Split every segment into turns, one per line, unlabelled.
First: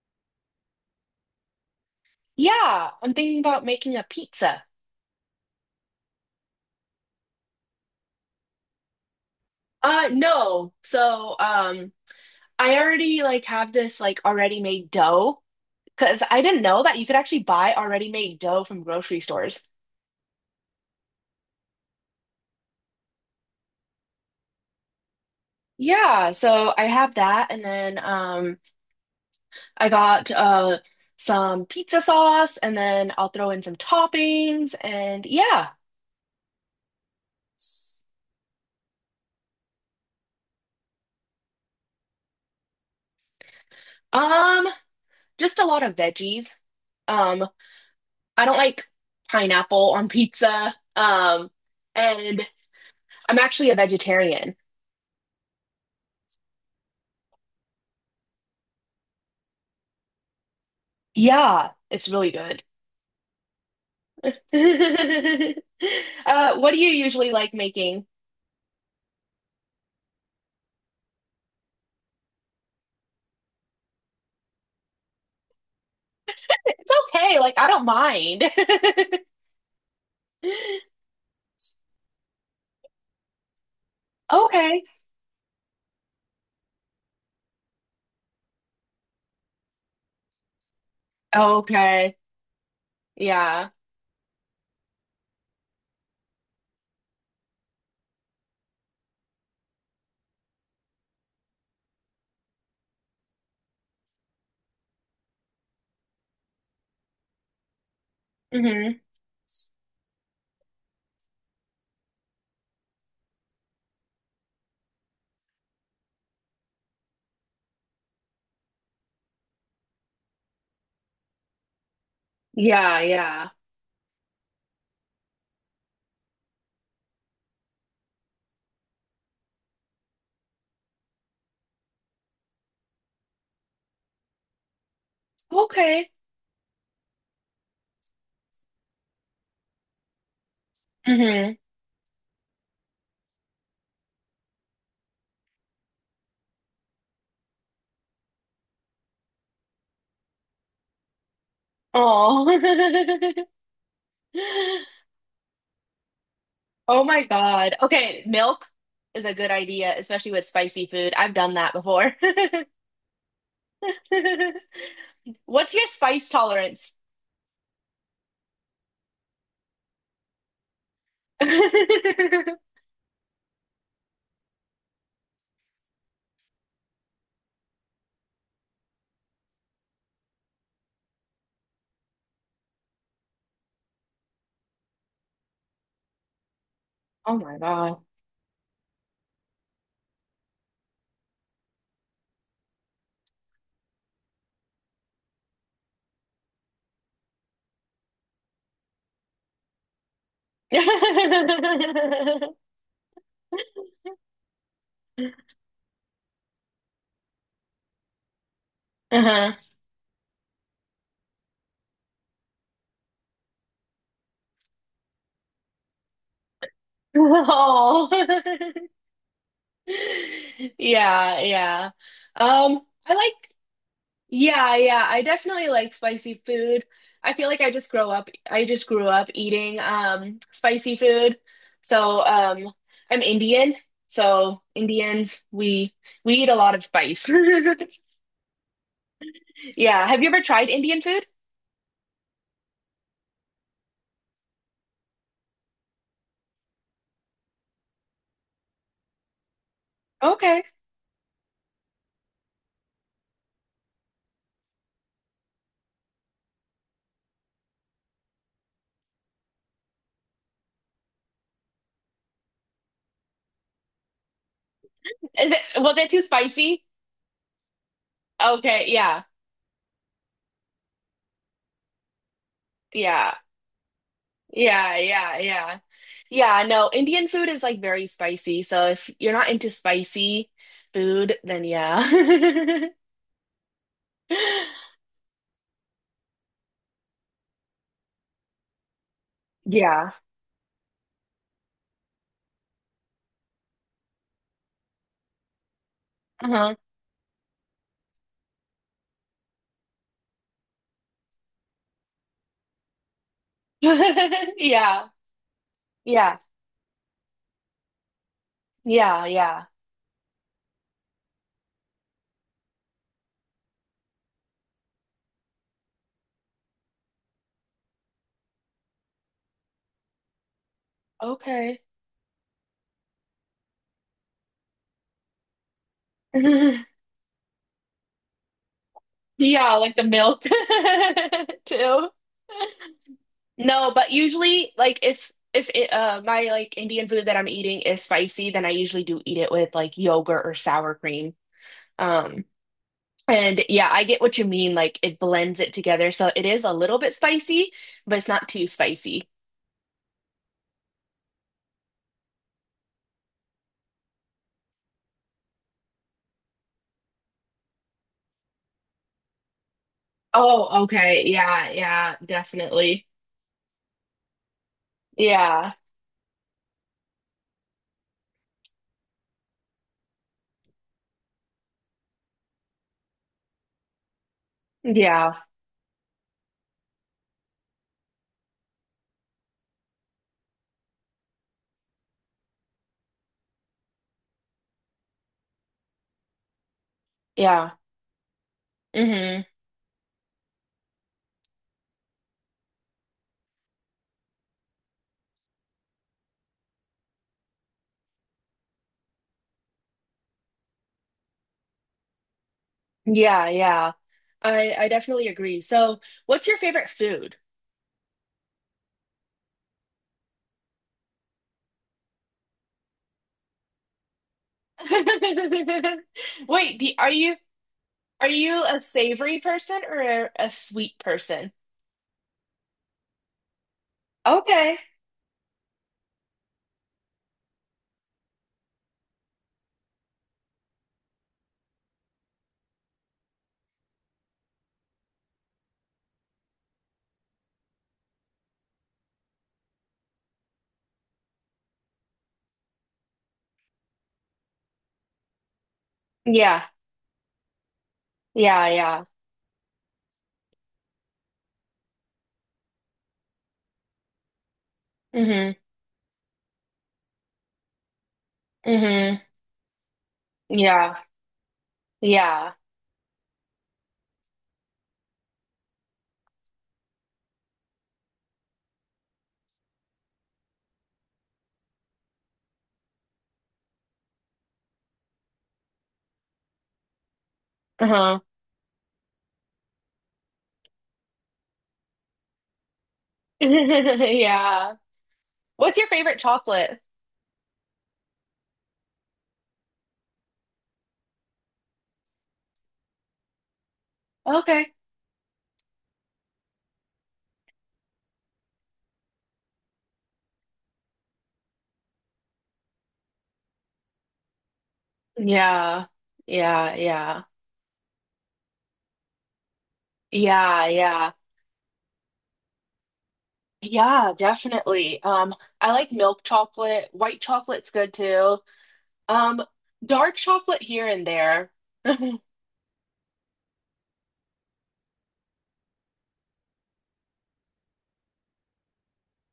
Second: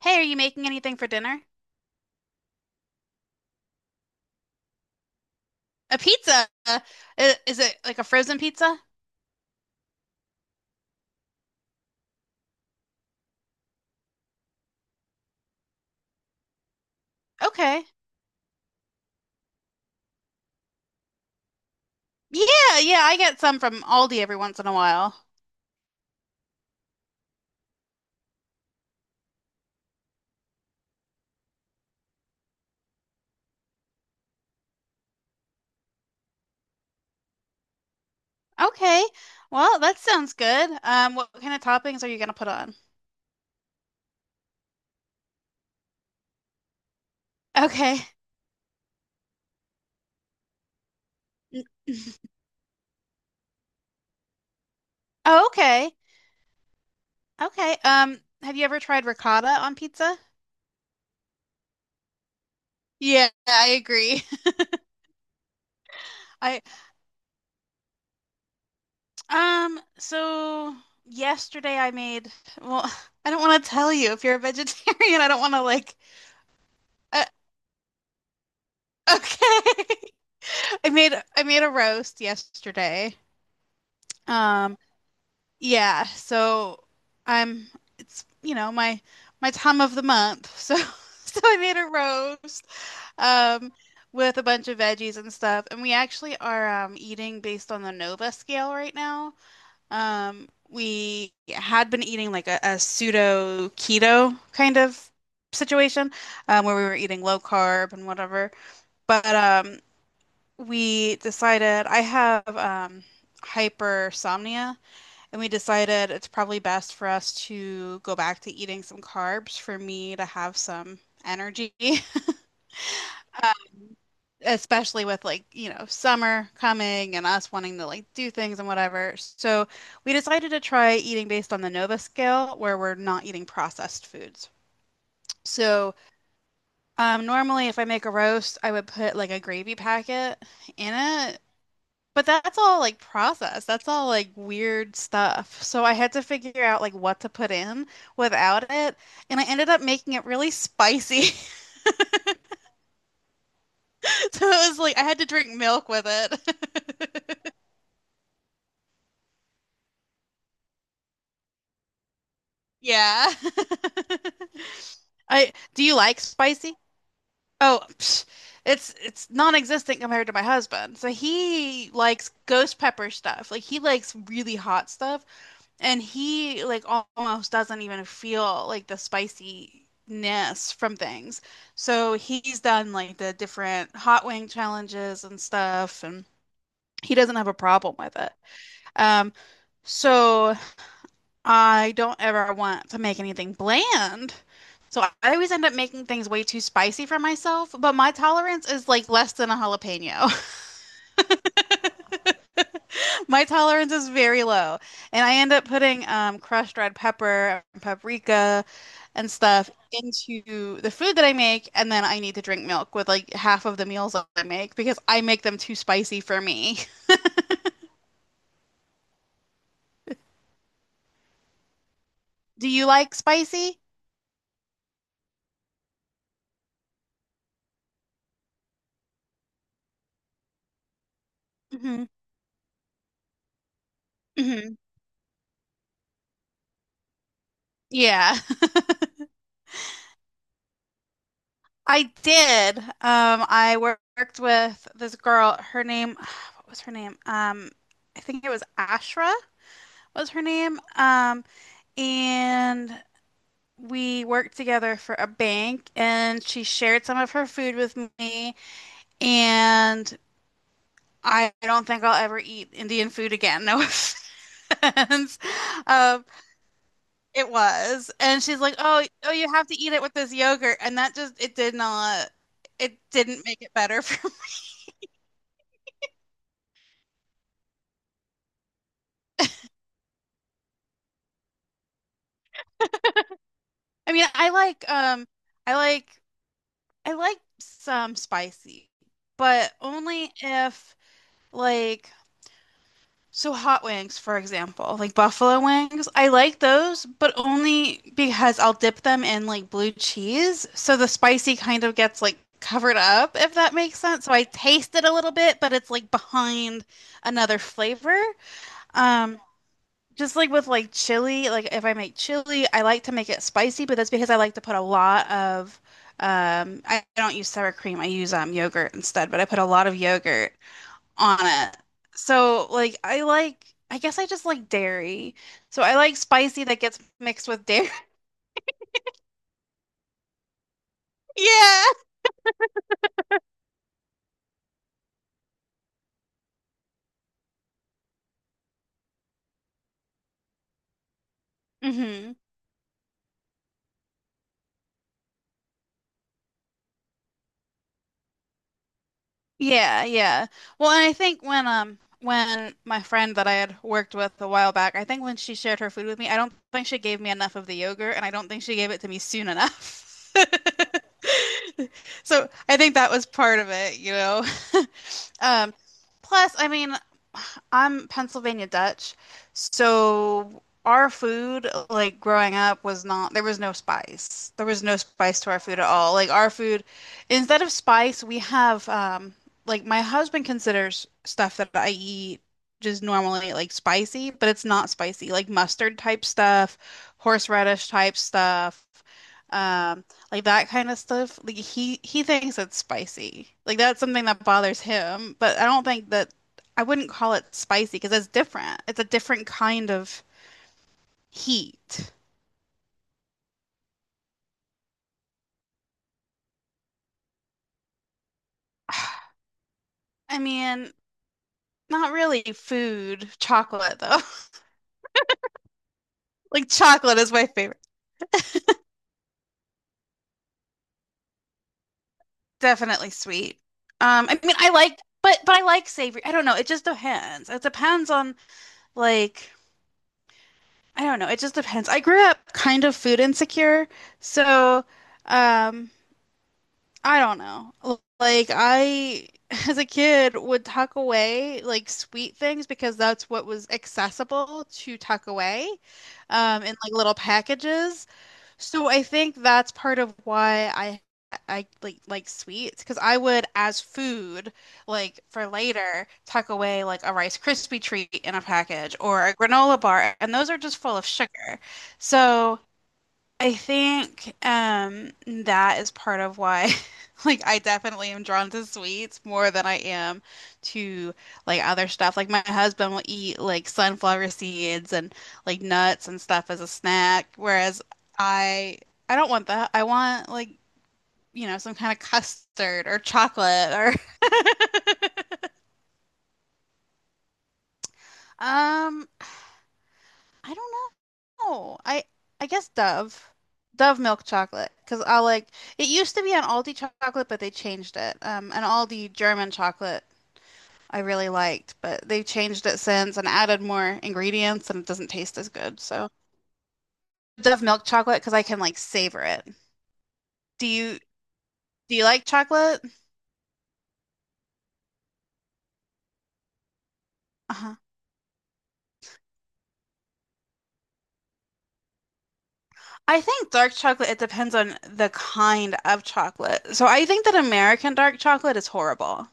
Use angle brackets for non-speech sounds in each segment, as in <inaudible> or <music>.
Hey, are you making anything for dinner?
Yeah, I'm thinking about making a pizza.
A pizza? Is it like a frozen pizza?
No. So I already like have this like already made dough because I didn't know that you could actually buy
Okay.
already made dough from grocery stores.
Yeah, yeah, I get some from Aldi every once in a while.
Yeah, so I have that, and then I got some pizza sauce, and then I'll throw in some toppings and yeah.
Okay. Well, that sounds good. What kind of toppings are you gonna put on?
Um just a lot of veggies. Um
Okay.
I don't like pineapple on pizza.
N- <laughs>
And I'm actually a vegetarian.
Oh, okay. Okay. Have you ever tried ricotta on pizza?
Yeah, it's really good.
Yeah, I agree.
<laughs>
<laughs> I
What do you usually like making?
so yesterday I made, well, <laughs> I don't want to tell you if you're a vegetarian. I don't want to
It's
uh,
okay, like I don't mind. <laughs>
okay. <laughs> I made a roast yesterday. Um,
Okay.
yeah, so I'm it's you know my my time of the month. So <laughs> so I made a
Okay.
roast
Yeah.
um with a bunch of veggies and stuff, and we actually are eating based on the Nova scale right now. We had been eating like a pseudo keto kind of situation, where we were eating low carb and whatever.
hmm
But we decided I have hypersomnia, and we decided it's probably best for us to go back to eating some carbs for me to have some energy,
Yeah, yeah.
<laughs> especially with like, you know, summer coming and us wanting to like do things and whatever. So we decided to try eating based on the Nova scale, where we're not eating processed foods. So,
Okay.
normally if I make a roast, I would put like a gravy packet in it.
hmm
But that's all like process. That's all like weird stuff. So I had to figure out like what to put in without it. And I ended up making it really spicy. <laughs>
Oh.
So it was like I
<laughs>
had to drink milk with
Oh my
it. <laughs>
God. Okay, milk is a good idea, especially with spicy food. I've done that before.
Yeah. <laughs>
<laughs>
I
What's
do
your
you like
spice
spicy?
tolerance?
Oh, psh, it's non-existent compared to my husband. So he likes ghost
<laughs>
pepper stuff. Like he likes really hot stuff. And he like almost doesn't even feel like the spiciness from things. So he's done like the different hot wing challenges and stuff, and he doesn't
Oh
have a
my
problem
God.
with it. Um, so I don't ever want to make anything bland. So I always end up making things way too spicy for myself, but my tolerance is like less than a jalapeno. <laughs>
<laughs>
My tolerance is very low, and I end up putting crushed red pepper and paprika and
Uh-huh.
stuff
<laughs>
into the food that I make, and then I need to drink milk with like half of the meals that I make because I make them too spicy for me.
Oh. <laughs> Yeah, yeah.
<laughs> Do you
I
like
like
spicy?
yeah, yeah. I definitely like spicy food. I feel like I just grew up eating spicy food.
Hmm.
So, I'm Indian. So,
Hmm.
Indians, we eat a lot of spice. <laughs>
Yeah,
Yeah, have you ever tried Indian food?
<laughs> I did. I worked with this girl. Her name, <sighs> what was her name? I think it was Ashra was her
Okay.
name. And we worked together for a bank and she shared some of her food with me and I don't think I'll ever eat Indian food again. No offense.
Is it
<laughs>
was it too
Um,
spicy?
it was. And she's like,
Okay,
"Oh,
yeah.
oh, you have to eat it with this yogurt." And that just it did not, it
Yeah.
didn't make it better <laughs> for me.
Yeah, yeah, yeah. Yeah, no, Indian food is like very spicy. So if you're not into spicy food, then yeah. <laughs>
I mean, I like I I like some spicy, but
Yeah.
only if like. So hot wings, for example, like buffalo wings, I like
Uh-huh.
those, but only because I'll dip them in like blue cheese. So the spicy kind of gets like covered up, if that makes sense. So I
<laughs>
taste it
Yeah.
a little bit, but it's like
Yeah.
behind another flavor.
Yeah,
Um,
yeah.
just like with like chili, like if I make chili, I like to make it spicy, but that's because I like to put a lot of I don't use sour cream. I use yogurt instead, but I put a lot of yogurt on it.
Okay.
So like I I guess I just like dairy. So I like spicy that gets
<laughs>
mixed with dairy. <laughs>
Yeah, like the milk <laughs>
Yeah.
too. No, but usually like if my like Indian food that I'm eating is spicy, then I usually do eat it with like yogurt or sour cream.
Hmm.
Um. And yeah, I get what you mean. Like it blends it together. So it is a little bit spicy, but it's not too spicy.
Yeah, yeah. Well, and I think when my friend that I had worked with a while back, I think when she shared her food with me, I don't think she gave me enough of the yogurt and I don't think she gave it to me soon enough.
Oh, okay.
<laughs>
Yeah, yeah,
So I think
definitely.
that was part of it. <laughs>
Yeah.
Um plus I mean I'm Pennsylvania Dutch, so our food, like growing up, was not, there was no spice. There was no
Yeah.
spice to our food at all. Like our food, instead of spice, we have, like my husband considers stuff that I eat just normally like spicy, but it's not spicy, like mustard type stuff,
Yeah.
horseradish type stuff,
hmm
um, like that kind of stuff. Like he thinks it's spicy. Like that's something that bothers him, but I don't think that. I wouldn't call it spicy because it's different. It's a different kind of heat.
Yeah, yeah. I definitely agree. So, what's your favorite food?
I mean, not really food, chocolate though. <laughs>
<laughs>
Like
Wait, do,
chocolate is my favorite.
are you a savory person or a sweet person?
Definitely sweet. I mean, I
Okay.
like, but I like savory. I don't know. It just depends. It depends on like I don't know. It just depends. I grew up kind of food insecure, so um, I don't know. L- Like I, <laughs> as a kid, would tuck away like sweet things because that's what was accessible to tuck away,
Yeah.
in like little packages.
Yeah,
So I
yeah.
think that's part of why I like sweets because I would as food like for
hmm
later tuck away like a Rice Krispie treat in a package
hmm
or a granola bar, and those are just
Yeah.
full of sugar.
Yeah.
So. I think that is part of why <laughs> like I definitely am drawn to sweets more than I am to like other stuff. Like my husband will eat like sunflower seeds and like nuts and stuff as a snack, whereas
Uh-huh.
I I don't want that. I want like, you know, some kind of custard or
<laughs>
chocolate or
Yeah. What's your favorite chocolate?
<laughs> um I don't know. I guess Dove. Dove milk chocolate
Okay.
cuz I like it used to be an Aldi chocolate but they changed it. Um, an Aldi German chocolate I really liked, but they've changed it since and added more ingredients and it doesn't taste as good.
Yeah.
So
Yeah, yeah.
Dove milk chocolate cuz I can like savor it.
Yeah,
Do you
yeah.
do you like chocolate?
Yeah, definitely. I like milk chocolate. White chocolate's
Uh-huh.
good too. Um, dark chocolate here and there. <laughs>
I think dark chocolate, it depends on the kind of chocolate. So I think that American dark chocolate is horrible.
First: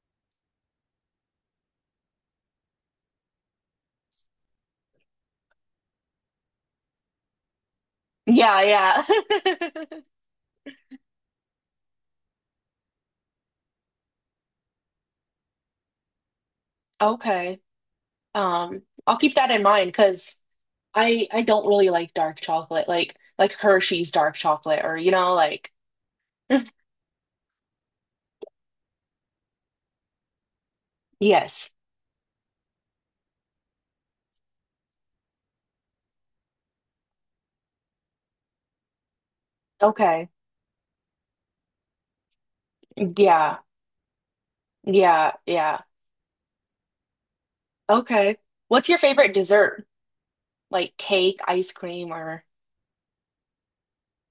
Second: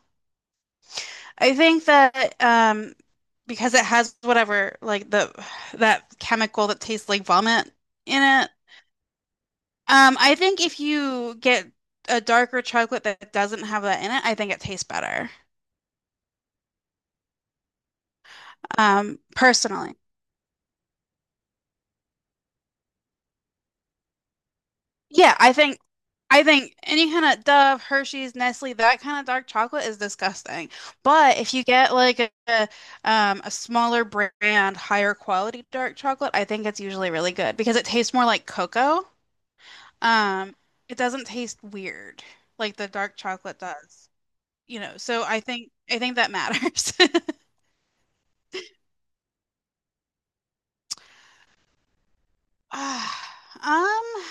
I think that because it has whatever like the that chemical that tastes like vomit in it.
Yeah, yeah. <laughs>
I think if you get a darker chocolate that doesn't have that in it, I think it tastes better.
Okay. I'll keep that in mind
Personally.
because I don't really like dark chocolate, like Hershey's dark chocolate, or you know,
Yeah,
like
I think any kind of Dove, Hershey's, Nestle, that kind of dark chocolate is disgusting. But if you
yes.
get like a smaller brand, higher quality dark chocolate, I think it's usually really good because it tastes more like cocoa.
Okay.
Um, it doesn't taste weird like the dark
Yeah.
chocolate does, you know. So
Yeah. Yeah.
I think that matters. <laughs>
Okay. What's your favorite dessert? Like cake, ice cream, or
Ah,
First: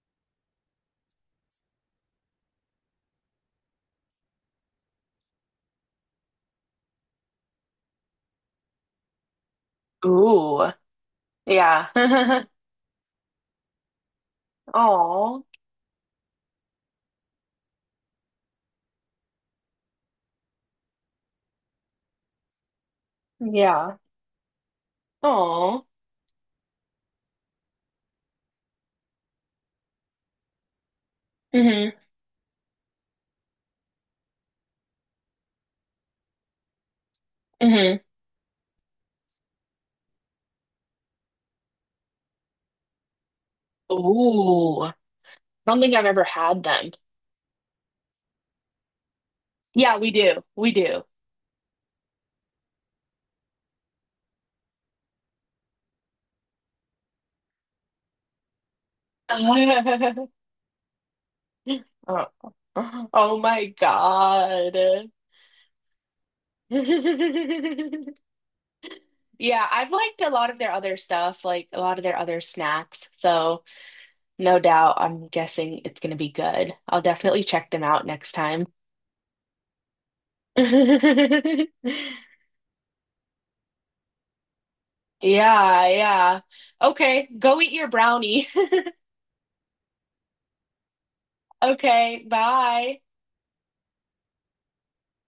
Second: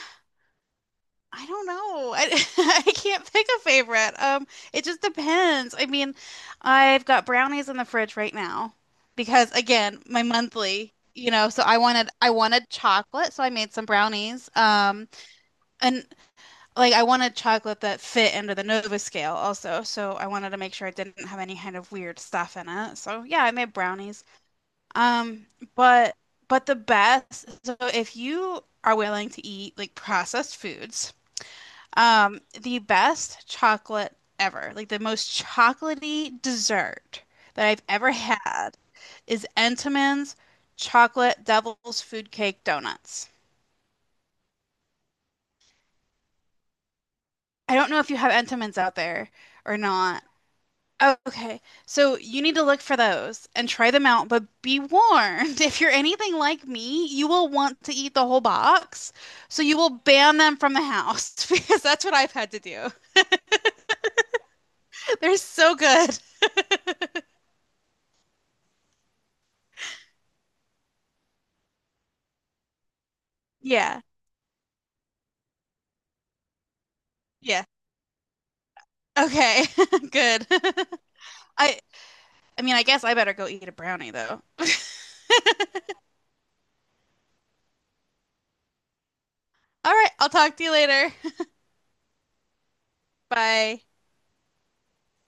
I don't know. I, <laughs> I can't pick a favorite. It just depends. I mean, I've got brownies in the fridge right now because again, my
ooh.
monthly, you know, so
Yeah.
I
<laughs>
wanted chocolate, so I made some brownies.
Oh.
And like I wanted chocolate that fit into the Nova scale also, so I wanted to make sure it didn't have any kind of weird stuff in it. So yeah, I made
Yeah.
brownies. Um,
Oh.
but the best, so if you are willing to eat like processed foods,
Mm-hmm.
the best chocolate ever, like the most chocolatey dessert that I've
Mm-hmm.
ever had is Entenmann's chocolate devil's food cake donuts.
Ooh. I don't think I've ever had them.
I don't know if you have Entenmann's out there or
Yeah, we
not.
do. We do.
Okay, so you need to look for those and try them out, but be warned, <laughs> if you're anything like me, you will want to eat the whole box. So you will
<laughs>
ban them from the house <laughs> because that's what
Oh.
I've had to do.
Oh my God.
<laughs> They're so good.
<laughs> Yeah, I've liked a lot of their other stuff, like a lot of their other snacks. So
Yeah.
no doubt. I'm guessing it's going to be good. I'll definitely
Yeah.
check them out next time.
Okay. <laughs> Good. <laughs> I
<laughs>
I mean, I guess I better go eat a brownie though.
Yeah, yeah. Okay, go eat your brownie. <laughs>
All right, I'll talk to you later.
Okay, bye.
<laughs> Bye.